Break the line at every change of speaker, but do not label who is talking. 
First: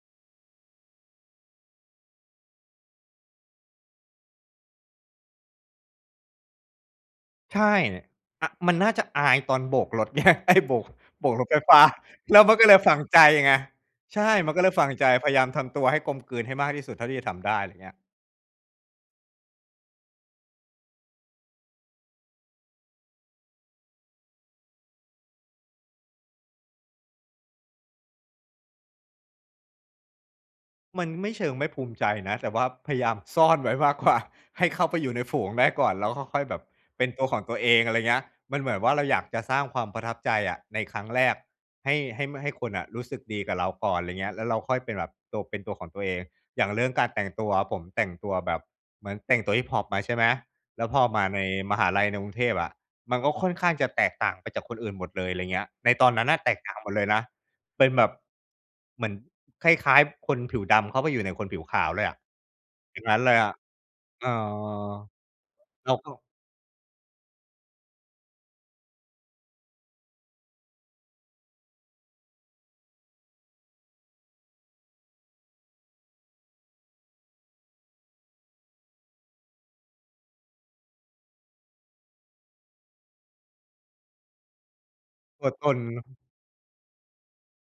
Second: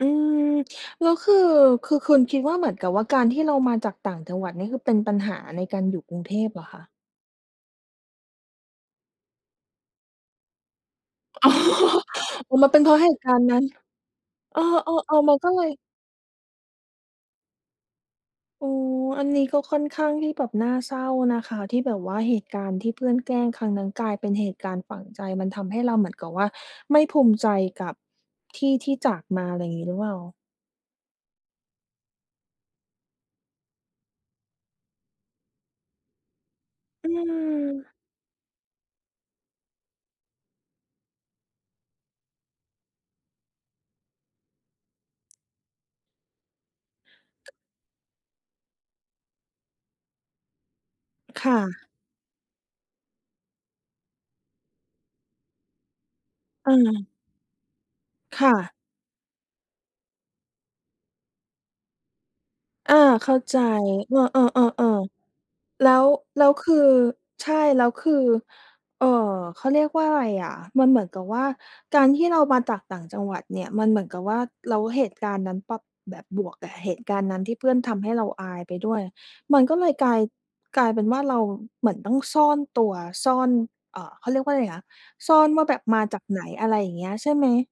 อืม แล้วคือ คือคุณ คิดว่า เหมือนกับว่าการที่เรามาจากต่างจังหวัดนี่ คือเป็นปัญหาในการอยู่กรุงเทพเหรอคะ?
ใช่ อะ มันน่าจะอายตอนโบกรถ ไง ไอ้ โบก โบกร
อ
ถ
๋อ
ไฟฟ้า แล้ว
โ
ม
อ
ั
้
นก็
มั
เ
น
ล
เป
ย
็นเ
ฝ
พร
ั
าะ
ง
เห
ใ
ต
จ
ุการณ์
ไง
นั้น
ใช่ มัน
เอ
ก็
อ
เลยฟังใจ พ
ๆ ๆ ม
ย
ั
า
น
ยา
ก
ม
็เ
ท
ลย
ำตัวให้กลมกลืนให้มากที่สุดเท่าที่จะทำได้ อะไรเงี้ย
โอ้ อันนี้ก็ค่อนข้างที่แบบน่าเศร้านะคะ ที่แบบว่าเหตุการณ์ที่เพื่อนแกล้งครั้งนั้น กลายเป็นเหตุการณ์ฝังใจ มันทำให้เราเหมือนกับว่า ไม่ภูมิใจกับที่ที่จากมา อะไรงี้หรือเปล่า?
มันไม่เชิงไม่ภูมิใจนะ แต่ว่าพยายามซ่อนไว้ มากกว่า ให้เข้าไปอยู่ในฝูงได้ก่อน แล้วค่อย ๆ แบบเป็
อ
น
ื
ตัวของตัวเอง
ม
อะไรอย่างเงี้ย มันเหมือนว่า เราอยากจะสร้างความประทับใจอะในครั้งแรก ให้ ให้ ม ให้คนอะรู้สึกดีกับเราก่อน อะไรเงี้ย แล้วเราค่อยเป็นแบบ โต เป็นตัวของตัวเอง อย่างเรื่องการแต่งตัว ผมแต่งตัวแบบ เหมือนแต่งตัวฮิปฮอปมา ใช่ไหม แล้วพอมาใน
ค่
มหา
ะ
ลัยในกรุงเทพอะ มันก็ค่อนข้างจะแตกต่างไปจากคนอื่นหมดเลย อะไรอย่างเงี้ย ในตอนนั้นน่ะแตกต่
อ
า
า
งหมดเลยนะ เป็นแบบ
ค่ะ
เหมือนคล้าย ๆ คนผิวดำเข้าไปอยู่ในคนผิวขาวเลยอะ
อ
อย่
า
างงั้น
เ
เ
ข
ล
้า
ยอะ
ใจ เอ
เอ
อ
อ
ๆ ๆ ๆ แ
เ
ล
รา
้ว
ก็
แล้วคือ ใช่ แล้วคือ เอ่อ เขาเรียกว่าอะไรอะ มันเหมือนกับว่า การที่เรามาจากต่างจังหวัดเนี่ย มันเหมือนกับว่า แล้วเหตุการณ์นั้นปั๊บ แบบบวก แต่เหตุการณ์นั้นที่เพื่อนทำให้เราอายไปด้วย มันก็เลยกลาย กลายเป็นว่า เราเหมือนต้องซ่อนตัว ซ่อน เอ่อ เขาเรียกว่าอะไรนะ ซ่
ต
อ
ั
น
ว
ว
ต
่าแบ
น
บมาจากไหน อะไรอย่างเงี้ย ใช่ไหม?